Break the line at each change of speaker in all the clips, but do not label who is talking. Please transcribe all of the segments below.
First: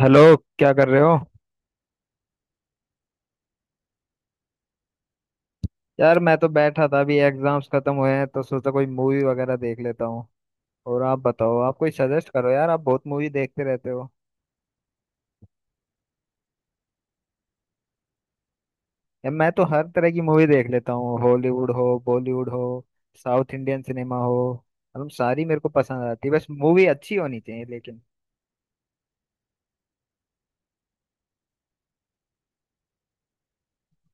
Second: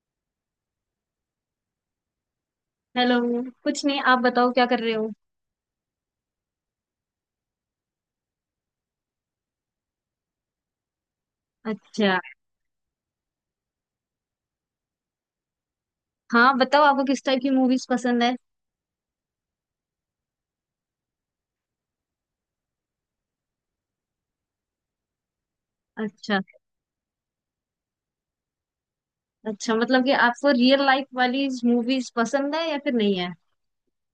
Hello. क्या कर रहे हो?
हेलो। कुछ नहीं, आप बताओ क्या कर रहे हो।
यार मैं तो बैठा था, अभी एग्जाम्स खत्म हुए हैं तो सोचा कोई मूवी वगैरह देख लेता हूँ। और आप बताओ, आप कोई
अच्छा।
सजेस्ट करो यार, आप बहुत मूवी देखते रहते हो।
हाँ, बताओ आपको किस टाइप की मूवीज पसंद है।
यार मैं तो हर तरह की मूवी देख लेता हूँ, हॉलीवुड हो, बॉलीवुड हो, साउथ इंडियन सिनेमा हो, मतलब सारी मेरे को पसंद आती है,
अच्छा।
बस मूवी अच्छी होनी चाहिए लेकिन।
अच्छा, मतलब कि आपको रियल लाइफ वाली मूवीज पसंद है या फिर नहीं है।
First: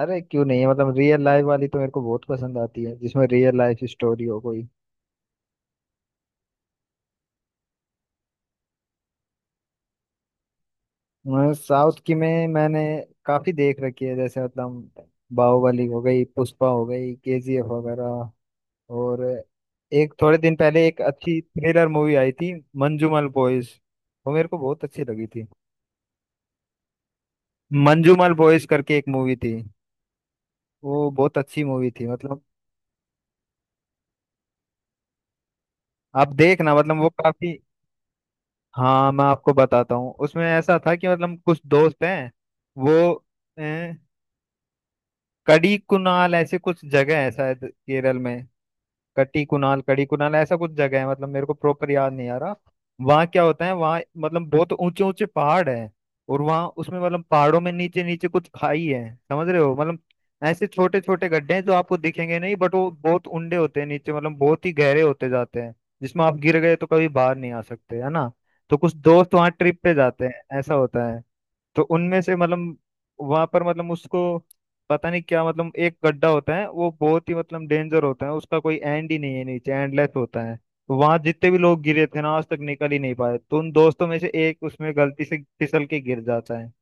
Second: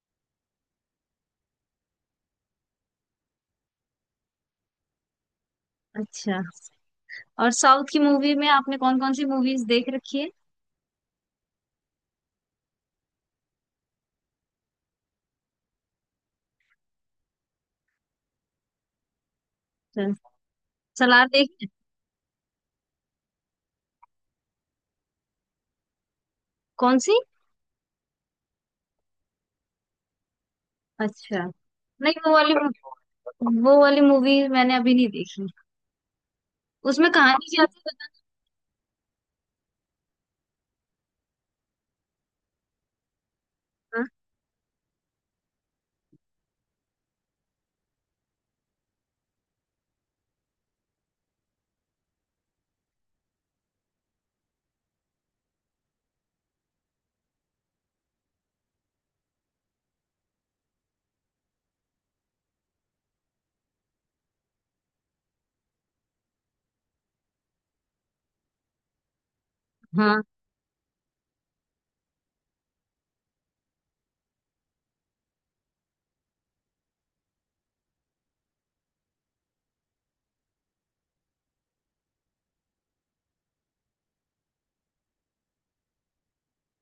अरे क्यों नहीं है, मतलब रियल लाइफ वाली तो मेरे को बहुत पसंद आती है, जिसमें रियल लाइफ स्टोरी हो कोई।
अच्छा। और साउथ की मूवी में आपने कौन कौन सी मूवीज देख रखी है।
साउथ की में मैंने काफी देख रखी है, जैसे मतलब बाहुबली हो गई, पुष्पा हो गई, केजीएफ वगैरह। और एक
अच्छा,
थोड़े दिन पहले एक
सलार
अच्छी
देखी है?
थ्रिलर मूवी आई थी, मंजूमल बॉयज, वो मेरे को बहुत अच्छी लगी थी।
कौन सी।
मंजूमल बॉयज करके एक मूवी थी, वो बहुत
अच्छा।
अच्छी मूवी थी
नहीं,
मतलब।
वो वाली मूवी मैंने अभी नहीं देखी।
आप देखना, मतलब वो
उसमें कहानी
काफी।
क्या थी।
हाँ मैं आपको बताता हूँ, उसमें ऐसा था कि मतलब कुछ दोस्त हैं, वो अ,
बताना।
कड़ी कुनाल ऐसे कुछ जगह है शायद केरल में। कटी कुणाल, कड़ी कुणाल, ऐसा कुछ जगह है, मतलब मेरे को प्रॉपर याद नहीं आ रहा। वहाँ क्या होता है, वहाँ मतलब बहुत ऊंचे ऊंचे पहाड़ है, और वहाँ उसमें मतलब पहाड़ों में नीचे नीचे कुछ खाई है, समझ रहे हो मतलब। ऐसे छोटे छोटे गड्ढे हैं जो आपको दिखेंगे नहीं, बट वो बहुत उंडे होते हैं नीचे, मतलब बहुत ही गहरे होते जाते हैं, जिसमें आप गिर गए तो कभी बाहर नहीं आ सकते, है ना? तो कुछ दोस्त वहाँ ट्रिप पे
हाँ।
जाते हैं, ऐसा होता है। तो उनमें से मतलब, वहां पर मतलब उसको पता नहीं क्या, मतलब एक गड्ढा होता है वो बहुत ही मतलब डेंजर होता है, उसका कोई एंड ही नहीं है नीचे, एंडलेस होता है, तो वहां जितने भी लोग गिरे थे ना आज तक निकल ही नहीं पाए, तो उन दोस्तों में से एक उसमें गलती से फिसल के गिर जाता है।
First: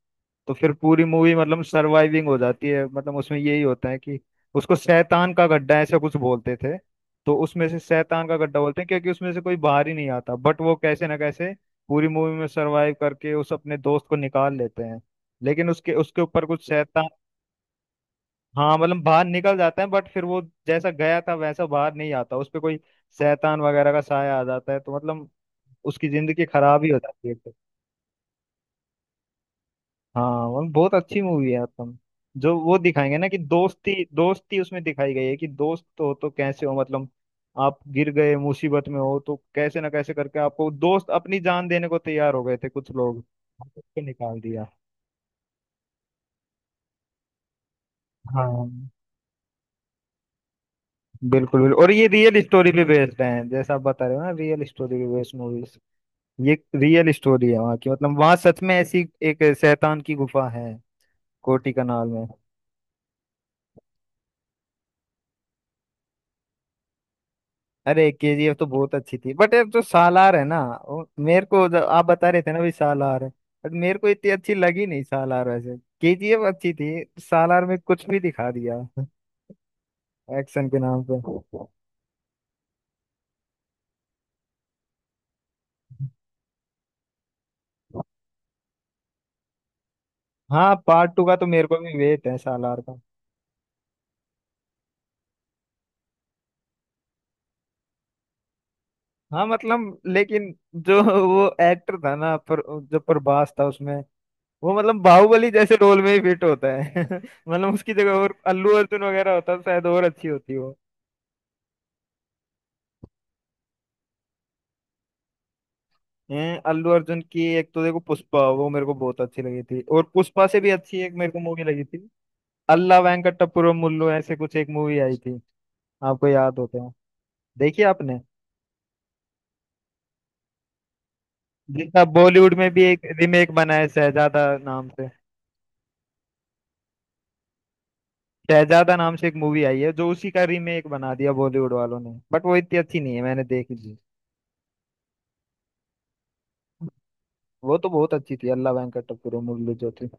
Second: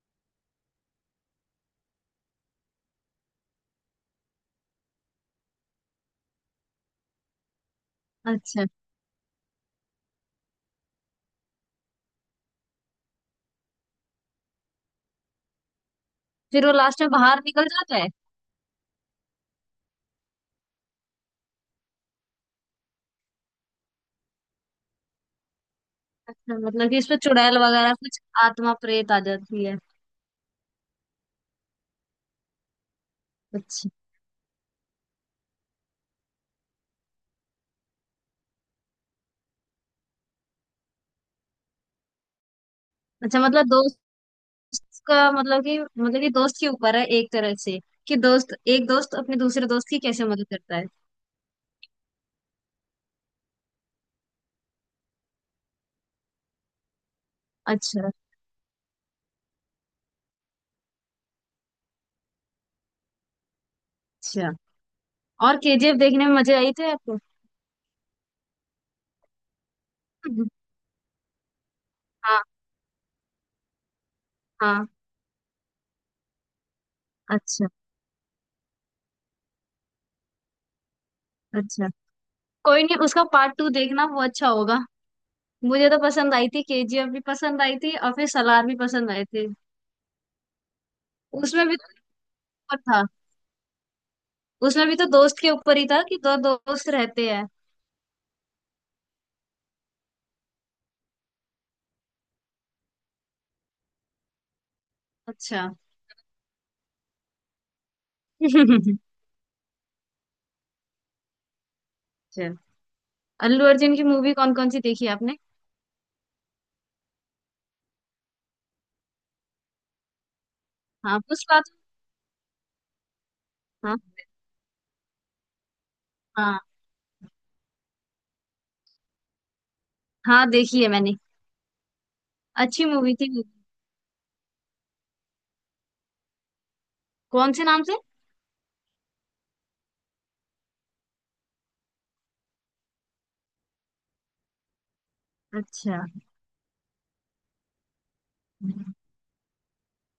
तो फिर पूरी मूवी मतलब सरवाइविंग हो जाती है, मतलब उसमें यही होता है कि उसको शैतान का गड्ढा ऐसा कुछ बोलते थे। तो उसमें से शैतान का गड्ढा
अच्छा।
बोलते हैं क्योंकि उसमें से कोई बाहर ही नहीं आता, बट वो कैसे ना कैसे पूरी मूवी में सरवाइव करके उस अपने दोस्त को निकाल लेते हैं। लेकिन उसके उसके ऊपर
फिर
कुछ
वो लास्ट
शैतान।
में बाहर निकल जाता है।
हाँ मतलब बाहर निकल जाते हैं, बट फिर वो जैसा गया था वैसा बाहर नहीं आता, उस पे कोई शैतान वगैरह का साया आ जाता है, तो मतलब उसकी जिंदगी
अच्छा,
खराब ही
मतलब कि
हो
इसमें
जाती है।
चुड़ैल वगैरह कुछ आत्मा प्रेत आ जाती है।
हाँ वो बहुत अच्छी मूवी है। आत्म, जो वो दिखाएंगे ना कि
अच्छा।
दोस्ती, दोस्ती उसमें दिखाई गई है कि दोस्त हो तो कैसे हो, मतलब आप गिर गए, मुसीबत में हो, तो कैसे ना कैसे करके आपको दोस्त अपनी जान देने को तैयार हो गए थे कुछ लोग,
अच्छा, मतलब दोस्त
उसको निकाल दिया।
का मतलब कि दोस्त के ऊपर है एक तरह से, कि दोस्त
हाँ
एक दोस्त अपने दूसरे दोस्त की कैसे मदद करता है।
बिल्कुल बिल्कुल, और ये रियल स्टोरी पे बेस्ड है, जैसा आप बता रहे हो ना, रियल स्टोरी पे बेस्ड मूवीज, ये रियल स्टोरी है वहाँ की,
अच्छा।
मतलब वहाँ सच में ऐसी एक शैतान की गुफा है, कोटी कनाल में।
अच्छा। और KGF देखने में मजे आई थे आपको।
अरे केजीएफ तो बहुत अच्छी थी, बट यार जो सालार है ना, वो मेरे को, जो आप बता रहे
हाँ।
थे ना भी सालार है, बट मेरे को इतनी अच्छी लगी
हाँ।
नहीं सालार। वैसे केजीएफ अच्छी थी, सालार
अच्छा।
में कुछ भी दिखा दिया एक्शन के नाम पे।
अच्छा, कोई नहीं, उसका पार्ट टू देखना, वो अच्छा होगा। मुझे तो पसंद आई थी, KGF भी पसंद आई थी और फिर सलार भी पसंद आए थे।
हाँ पार्ट टू का तो मेरे
उसमें भी
को
तो
भी वेट है
ऊपर
सालार का।
था, उसमें भी तो दोस्त के ऊपर ही था, कि दो दोस्त रहते हैं।
हाँ मतलब, लेकिन जो वो एक्टर था ना, पर जो प्रभास था उसमें, वो मतलब बाहुबली
अच्छा।
जैसे रोल में ही फिट होता है मतलब उसकी जगह और अल्लू
अच्छा।
अर्जुन वगैरह होता तो शायद और अच्छी होती वो।
अल्लू अर्जुन की मूवी कौन कौन सी देखी आपने।
हैं अल्लू अर्जुन की एक तो देखो पुष्पा, वो मेरे को बहुत अच्छी लगी थी, और पुष्पा से भी अच्छी एक
हाँ
मेरे को
पुष्पा।
मूवी लगी थी, अल्ला वेंकटपुरम
हाँ।
मुल्लू ऐसे कुछ एक मूवी आई थी, आपको याद
हाँ।
होते हो, देखिए आपने।
हाँ देखी है मैंने।
जिसका बॉलीवुड में भी
अच्छी
एक
मूवी थी वो।
रीमेक बना है शहजादा नाम से।
कौन से नाम से।
शहजादा नाम से एक मूवी आई है जो उसी का रीमेक बना दिया बॉलीवुड वालों ने, बट वो इतनी अच्छी नहीं है, मैंने देखी थी।
अच्छा।
वो तो बहुत अच्छी थी अल्ला वेंकटपुरम मुल्लू जो थी।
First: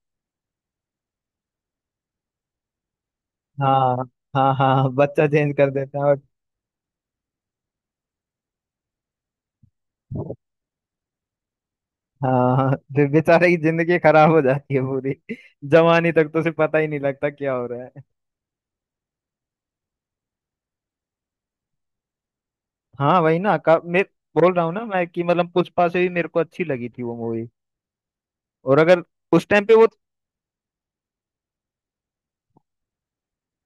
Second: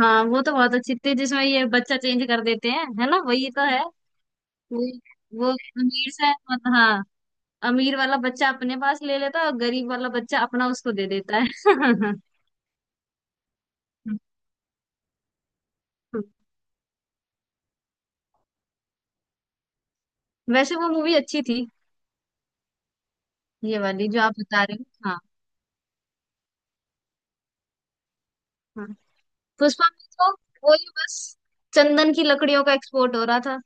हाँ, वो तो बहुत अच्छी थी, जिसमें ये बच्चा चेंज कर देते हैं, है ना, वही तो है।
हाँ हाँ
वो
हाँ, बच्चा
वो
चेंज कर देता
अमीर
है।
सा, मतलब हाँ, अमीर वाला बच्चा अपने पास ले लेता है और गरीब वाला बच्चा अपना उसको दे देता है।
हाँ फिर बेचारे की जिंदगी खराब हो जाती है पूरी, जवानी तक तो उसे पता ही नहीं लगता क्या हो रहा है।
वैसे वो मूवी अच्छी थी।
हाँ वही ना
ये
मैं
वाली जो आप
बोल
बता
रहा हूँ
रहे
ना मैं
हो, हाँ।
कि मतलब पुष्पा से भी मेरे को अच्छी लगी थी वो मूवी, और
हाँ।
अगर उस टाइम पे वो।
पुष्पा में तो वही बस चंदन की लकड़ियों का एक्सपोर्ट हो रहा था।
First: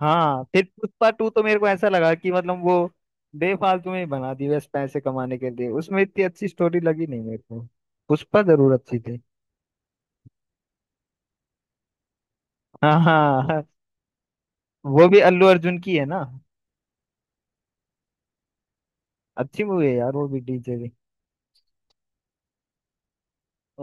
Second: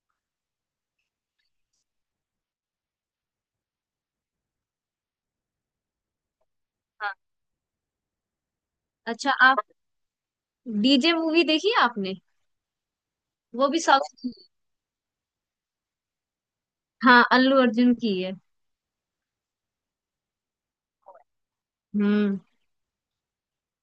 हाँ फिर पुष्पा टू तो मेरे को ऐसा लगा कि मतलब वो बेफालतू में ही बना दी, बस पैसे कमाने के लिए, उसमें इतनी अच्छी स्टोरी लगी
हाँ।
नहीं मेरे को। पुष्पा जरूर अच्छी थी।
अच्छा, आप DJ मूवी देखी है आपने।
हाँ हाँ,
वो भी साउथ।
वो भी अल्लू अर्जुन की है ना।
हाँ, अल्लू अर्जुन की है।
अच्छी मूवी है यार, वो भी डीजे भी,
हम्म।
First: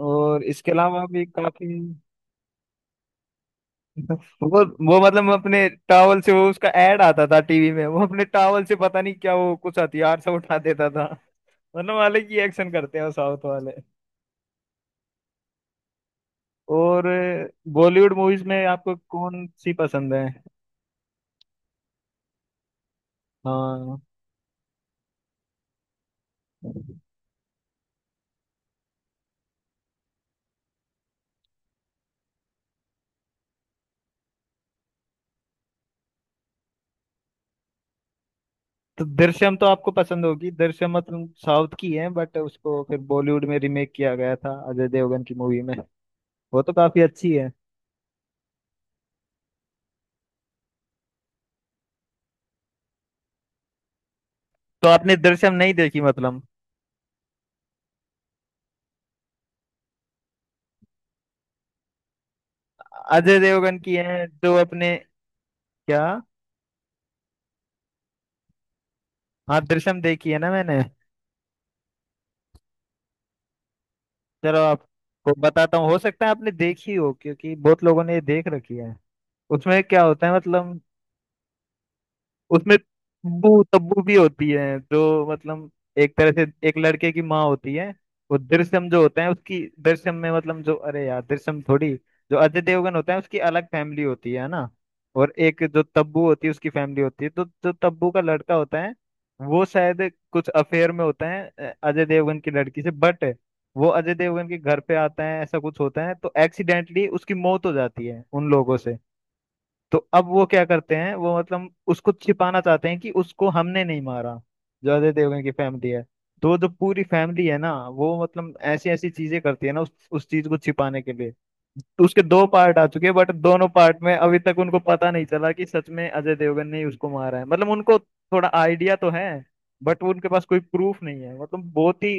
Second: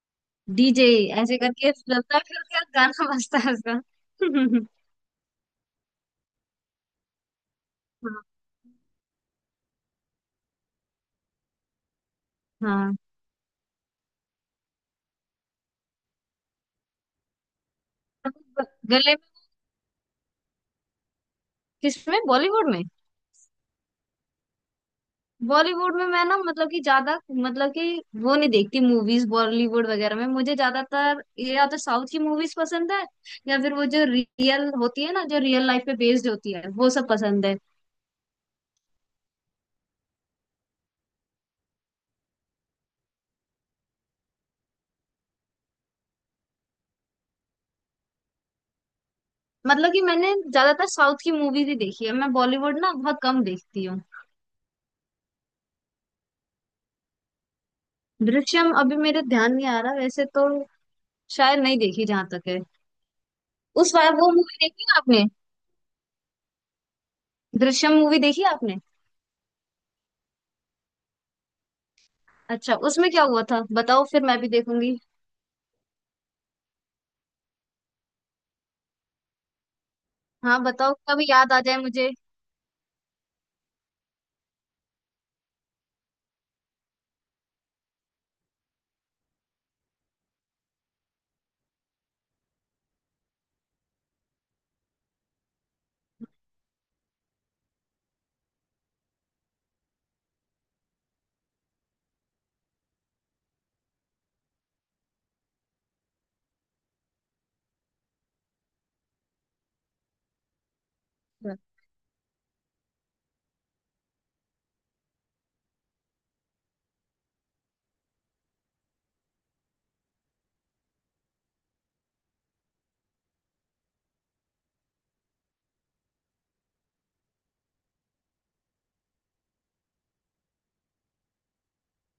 और इसके
डीजे
अलावा भी
ऐसे
काफी।
करके चलता है, फिर उसका गाना बजता है उसका।
वो वो मतलब, मैं अपने टावल से, वो उसका एड आता था टीवी में, वो अपने टावल से पता नहीं क्या, वो कुछ हथियार से उठा देता था। मतलब अलग ही
हाँ,
एक्शन
हाँ।
करते हैं वो साउथ वाले। और बॉलीवुड मूवीज
तो
में आपको
गले में।
कौन सी पसंद है?
किसमें, बॉलीवुड में?
हाँ
बॉलीवुड में मैं ना, मतलब कि ज्यादा, मतलब कि वो नहीं देखती मूवीज बॉलीवुड वगैरह में, मुझे ज्यादातर ये या तो साउथ की मूवीज पसंद है, या फिर वो जो रियल होती है ना, जो रियल लाइफ पे बेस्ड होती है, वो सब पसंद है।
तो दृश्यम तो आपको पसंद होगी, दृश्यम मतलब साउथ की है, बट उसको फिर बॉलीवुड में रीमेक किया गया था अजय देवगन की मूवी में, वो तो काफी अच्छी है।
मतलब कि मैंने ज्यादातर साउथ की मूवीज ही देखी है, मैं बॉलीवुड ना बहुत कम देखती हूँ।
तो आपने दृश्यम नहीं देखी मतलब?
दृश्यम अभी मेरे ध्यान नहीं आ रहा वैसे तो, शायद नहीं देखी जहां तक है।
अजय देवगन की
उस वाला,
है
वो
जो
मूवी देखी
अपने।
आपने।
क्या?
दृश्यम मूवी देखी आपने।
हाँ दृश्यम देखी है ना मैंने।
अच्छा, उसमें क्या हुआ था बताओ, फिर मैं भी
चलो
देखूंगी।
आपको बताता हूँ, हो सकता है आपने देखी हो क्योंकि बहुत लोगों ने ये देख रखी है। उसमें क्या होता है
हाँ
मतलब,
बताओ, कभी याद आ जाए मुझे।
उसमें तब्बू तब्बू भी होती है जो, मतलब एक तरह से एक लड़के की माँ होती है। वो दृश्यम जो होते हैं उसकी दृश्यम में, मतलब जो, अरे यार दृश्यम थोड़ी, जो अजय देवगन होता है उसकी अलग फैमिली होती है ना, और एक जो तब्बू होती है उसकी फैमिली होती है, तो जो तब्बू का लड़का होता है, वो शायद कुछ अफेयर में होता है अजय देवगन की लड़की से, बट वो अजय देवगन के घर पे आता है, ऐसा कुछ होता है, तो एक्सीडेंटली उसकी मौत हो जाती है उन लोगों से। तो अब वो क्या करते हैं, वो मतलब उसको छिपाना चाहते हैं कि उसको हमने नहीं मारा, जो अजय देवगन की फैमिली है। तो जो पूरी फैमिली है ना, वो मतलब ऐसी ऐसी चीजें करती है ना उस चीज को छिपाने के लिए। तो उसके दो पार्ट आ चुके हैं, बट दोनों पार्ट में अभी तक उनको पता नहीं चला कि सच में अजय देवगन ने ही उसको मारा है, मतलब उनको थोड़ा आइडिया तो है, बट उनके पास कोई प्रूफ नहीं है, मतलब बहुत ही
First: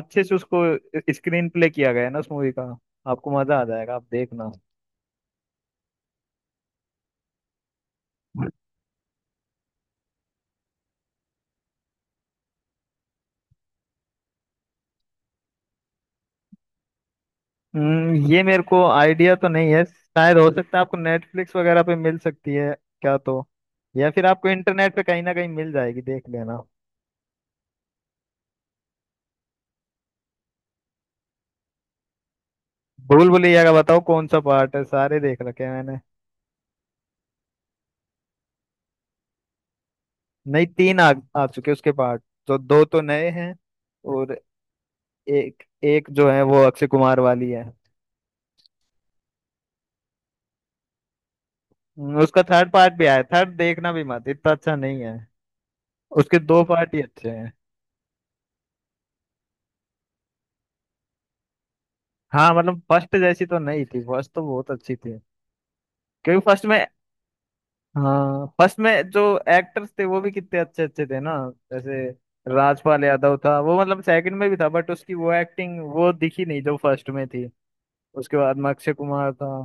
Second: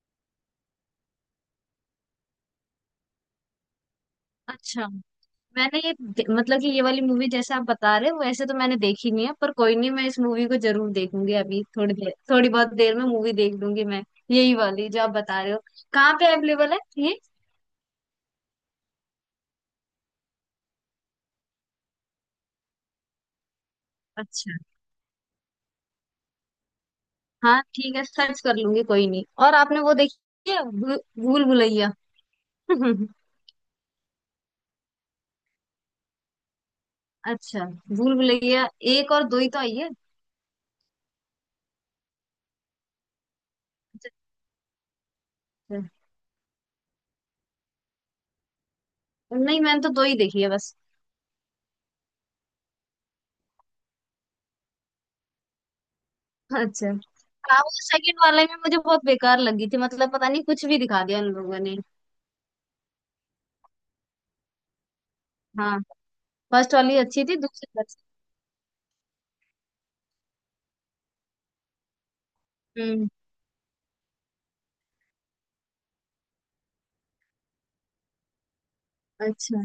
अच्छे से उसको स्क्रीन प्ले किया गया है ना उस मूवी का, आपको मजा आ जाएगा, आप देखना।
अच्छा, मतलब कि ये वाली मूवी जैसे आप बता रहे हो वैसे तो मैंने देखी नहीं है, पर कोई नहीं, मैं इस मूवी को जरूर देखूंगी, अभी थोड़ी देर, थोड़ी बहुत देर में मूवी देख लूंगी मैं। यही वाली जो आप बता रहे हो, कहाँ पे अवेलेबल है ये।
ये मेरे को आइडिया तो नहीं है, शायद हो सकता है आपको नेटफ्लिक्स वगैरह पे मिल सकती है क्या तो, या फिर आपको
अच्छा।
इंटरनेट पे कहीं ना कहीं मिल जाएगी, देख लेना।
हाँ ठीक है, सर्च कर लूंगी, कोई नहीं। और आपने वो देखी है, भूल भुलैया।
भूल भुलैया का बताओ कौन सा पार्ट है, सारे देख रखे हैं मैंने।
अच्छा। भूल भुलैया एक और दो ही तो आई है।
नहीं तीन आ चुके उसके पार्ट, तो दो तो नए हैं,
अच्छा।
और एक
अच्छा।
एक जो है वो अक्षय कुमार वाली है।
नहीं मैंने तो दो ही देखी है बस।
उसका थर्ड पार्ट भी आया, थर्ड देखना भी मत, इतना अच्छा नहीं है, उसके दो
अच्छा
पार्ट ही अच्छे हैं।
हाँ, वो सेकंड वाले में मुझे बहुत बेकार लगी थी, मतलब पता नहीं कुछ भी दिखा दिया उन लोगों ने।
हाँ मतलब फर्स्ट जैसी तो नहीं थी, फर्स्ट तो बहुत अच्छी थी
हाँ,
क्योंकि फर्स्ट
फर्स्ट
में,
वाली अच्छी थी, दूसरी अच्छी।
हाँ फर्स्ट में जो एक्टर्स थे वो भी कितने अच्छे अच्छे थे ना, जैसे राजपाल
हम्म।
यादव था वो, मतलब सेकंड में भी था बट उसकी वो एक्टिंग वो दिखी नहीं जो फर्स्ट में थी। उसके बाद में अक्षय कुमार था।
अच्छा,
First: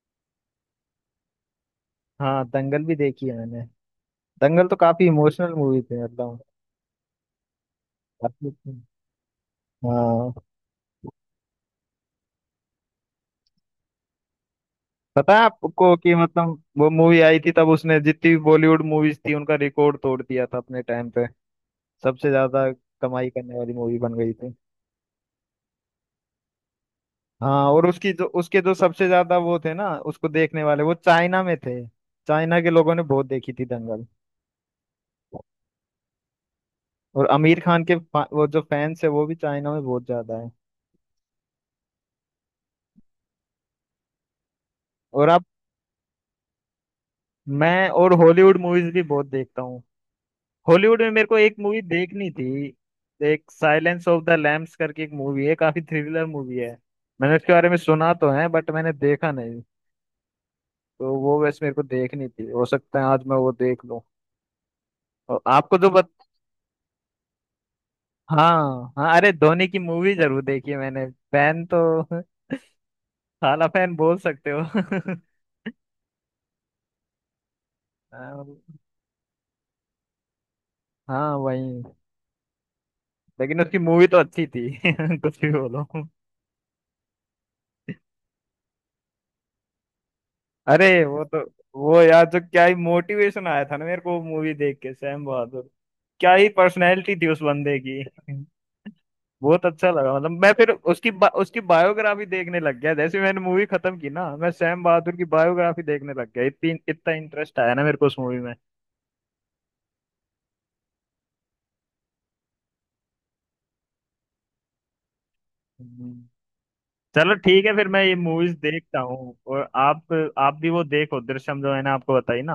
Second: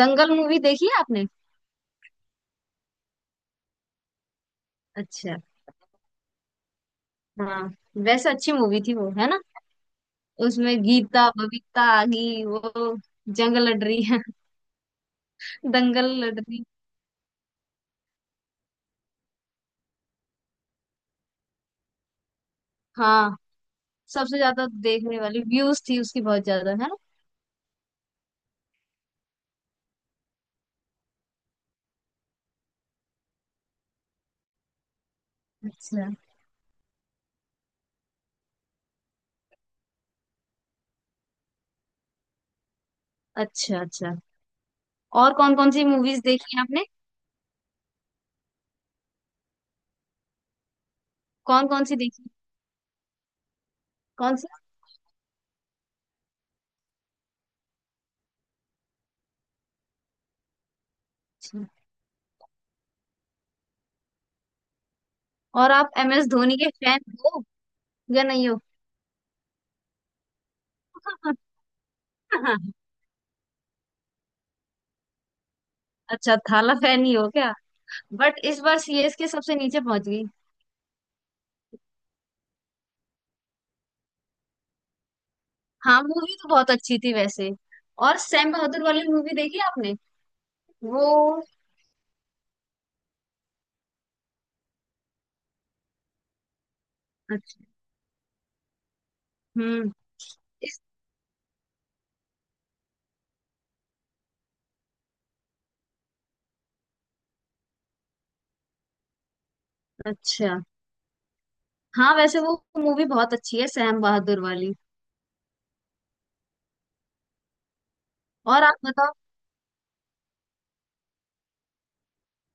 दंगल मूवी देखी है आपने।
हाँ दंगल भी देखी है मैंने। दंगल तो काफी
अच्छा।
इमोशनल मूवी थी मतलब,
हाँ। वैसे
काफी
अच्छी
अच्छी।
मूवी थी वो, है ना।
हाँ,
उसमें गीता बबीता आगी, वो जंग लड़ रही है।
पता है आपको
दंगल
कि
लड़
मतलब
रही।
वो मूवी आई थी तब उसने जितनी भी बॉलीवुड मूवीज थी उनका रिकॉर्ड तोड़ दिया था अपने टाइम पे, सबसे ज्यादा कमाई
हाँ।
करने वाली मूवी बन गई
सबसे
थी।
ज्यादा देखने वाली व्यूज थी उसकी, बहुत ज्यादा है ना।
हाँ, और उसकी जो, उसके जो सबसे ज्यादा वो थे ना उसको देखने वाले, वो चाइना में थे, चाइना के लोगों ने बहुत देखी थी दंगल।
अच्छा,
और आमिर खान के वो जो फैंस है वो भी चाइना में बहुत ज्यादा है।
अच्छा। अच्छा।
और
और
अब
कौन कौन सी मूवीज देखी है आपने।
मैं और हॉलीवुड मूवीज भी बहुत देखता हूँ। हॉलीवुड में मेरे को एक
कौन
मूवी
कौन सी देखी।
देखनी थी, एक साइलेंस ऑफ
कौन
द
सी।
लैम्स करके एक मूवी है, काफी थ्रिलर मूवी है, मैंने उसके बारे में सुना तो है बट मैंने देखा नहीं, तो वो वैसे
अच्छा।
मेरे को देखनी थी, हो सकता है आज मैं वो देख लूँ। और
और
आपको जो।
आप MS धोनी के फैन हो या नहीं हो।
हाँ हाँ, अरे धोनी की मूवी जरूर देखी है मैंने। फैन तो साला फैन बोल सकते हो
अच्छा, थाला फैन ही हो क्या। बट इस बार CSK सबसे नीचे पहुंच गई।
हाँ वही, लेकिन उसकी मूवी तो अच्छी थी कुछ भी बोलो।
हाँ मूवी तो बहुत अच्छी थी वैसे। और सैम बहादुर वाली मूवी देखी आपने।
अरे वो तो,
वो।
वो यार जो क्या ही मोटिवेशन आया था ना मेरे को मूवी देख के सैम बहादुर, क्या ही पर्सनैलिटी थी उस
अच्छा।
बंदे की बहुत अच्छा
हम्म।
लगा मतलब, मैं फिर
इस।
उसकी उसकी बायोग्राफी देखने लग गया, जैसे मैंने मूवी खत्म की ना मैं सैम बहादुर की बायोग्राफी देखने लग गया, इतनी इतना इंटरेस्ट आया ना मेरे को उस मूवी
अच्छा। हाँ वैसे वो मूवी बहुत अच्छी है, सैम बहादुर वाली।
में। चलो ठीक है फिर मैं ये मूवीज
और आप
देखता
बताओ।
हूँ, और आप भी वो देखो दृश्यम जो मैंने आपको बताई ना,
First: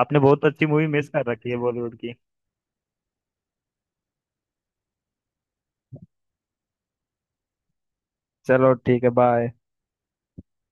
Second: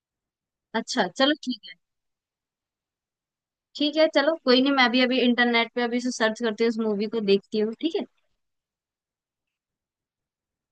आपने बहुत अच्छी मूवी
अच्छा,
मिस कर
चलो
रखी है
ठीक है।
बॉलीवुड की।
ठीक है चलो, कोई नहीं, मैं भी अभी इंटरनेट पे अभी से सर्च करती हूँ, उस मूवी को देखती हूँ, ठीक है।
चलो ठीक है, बाय।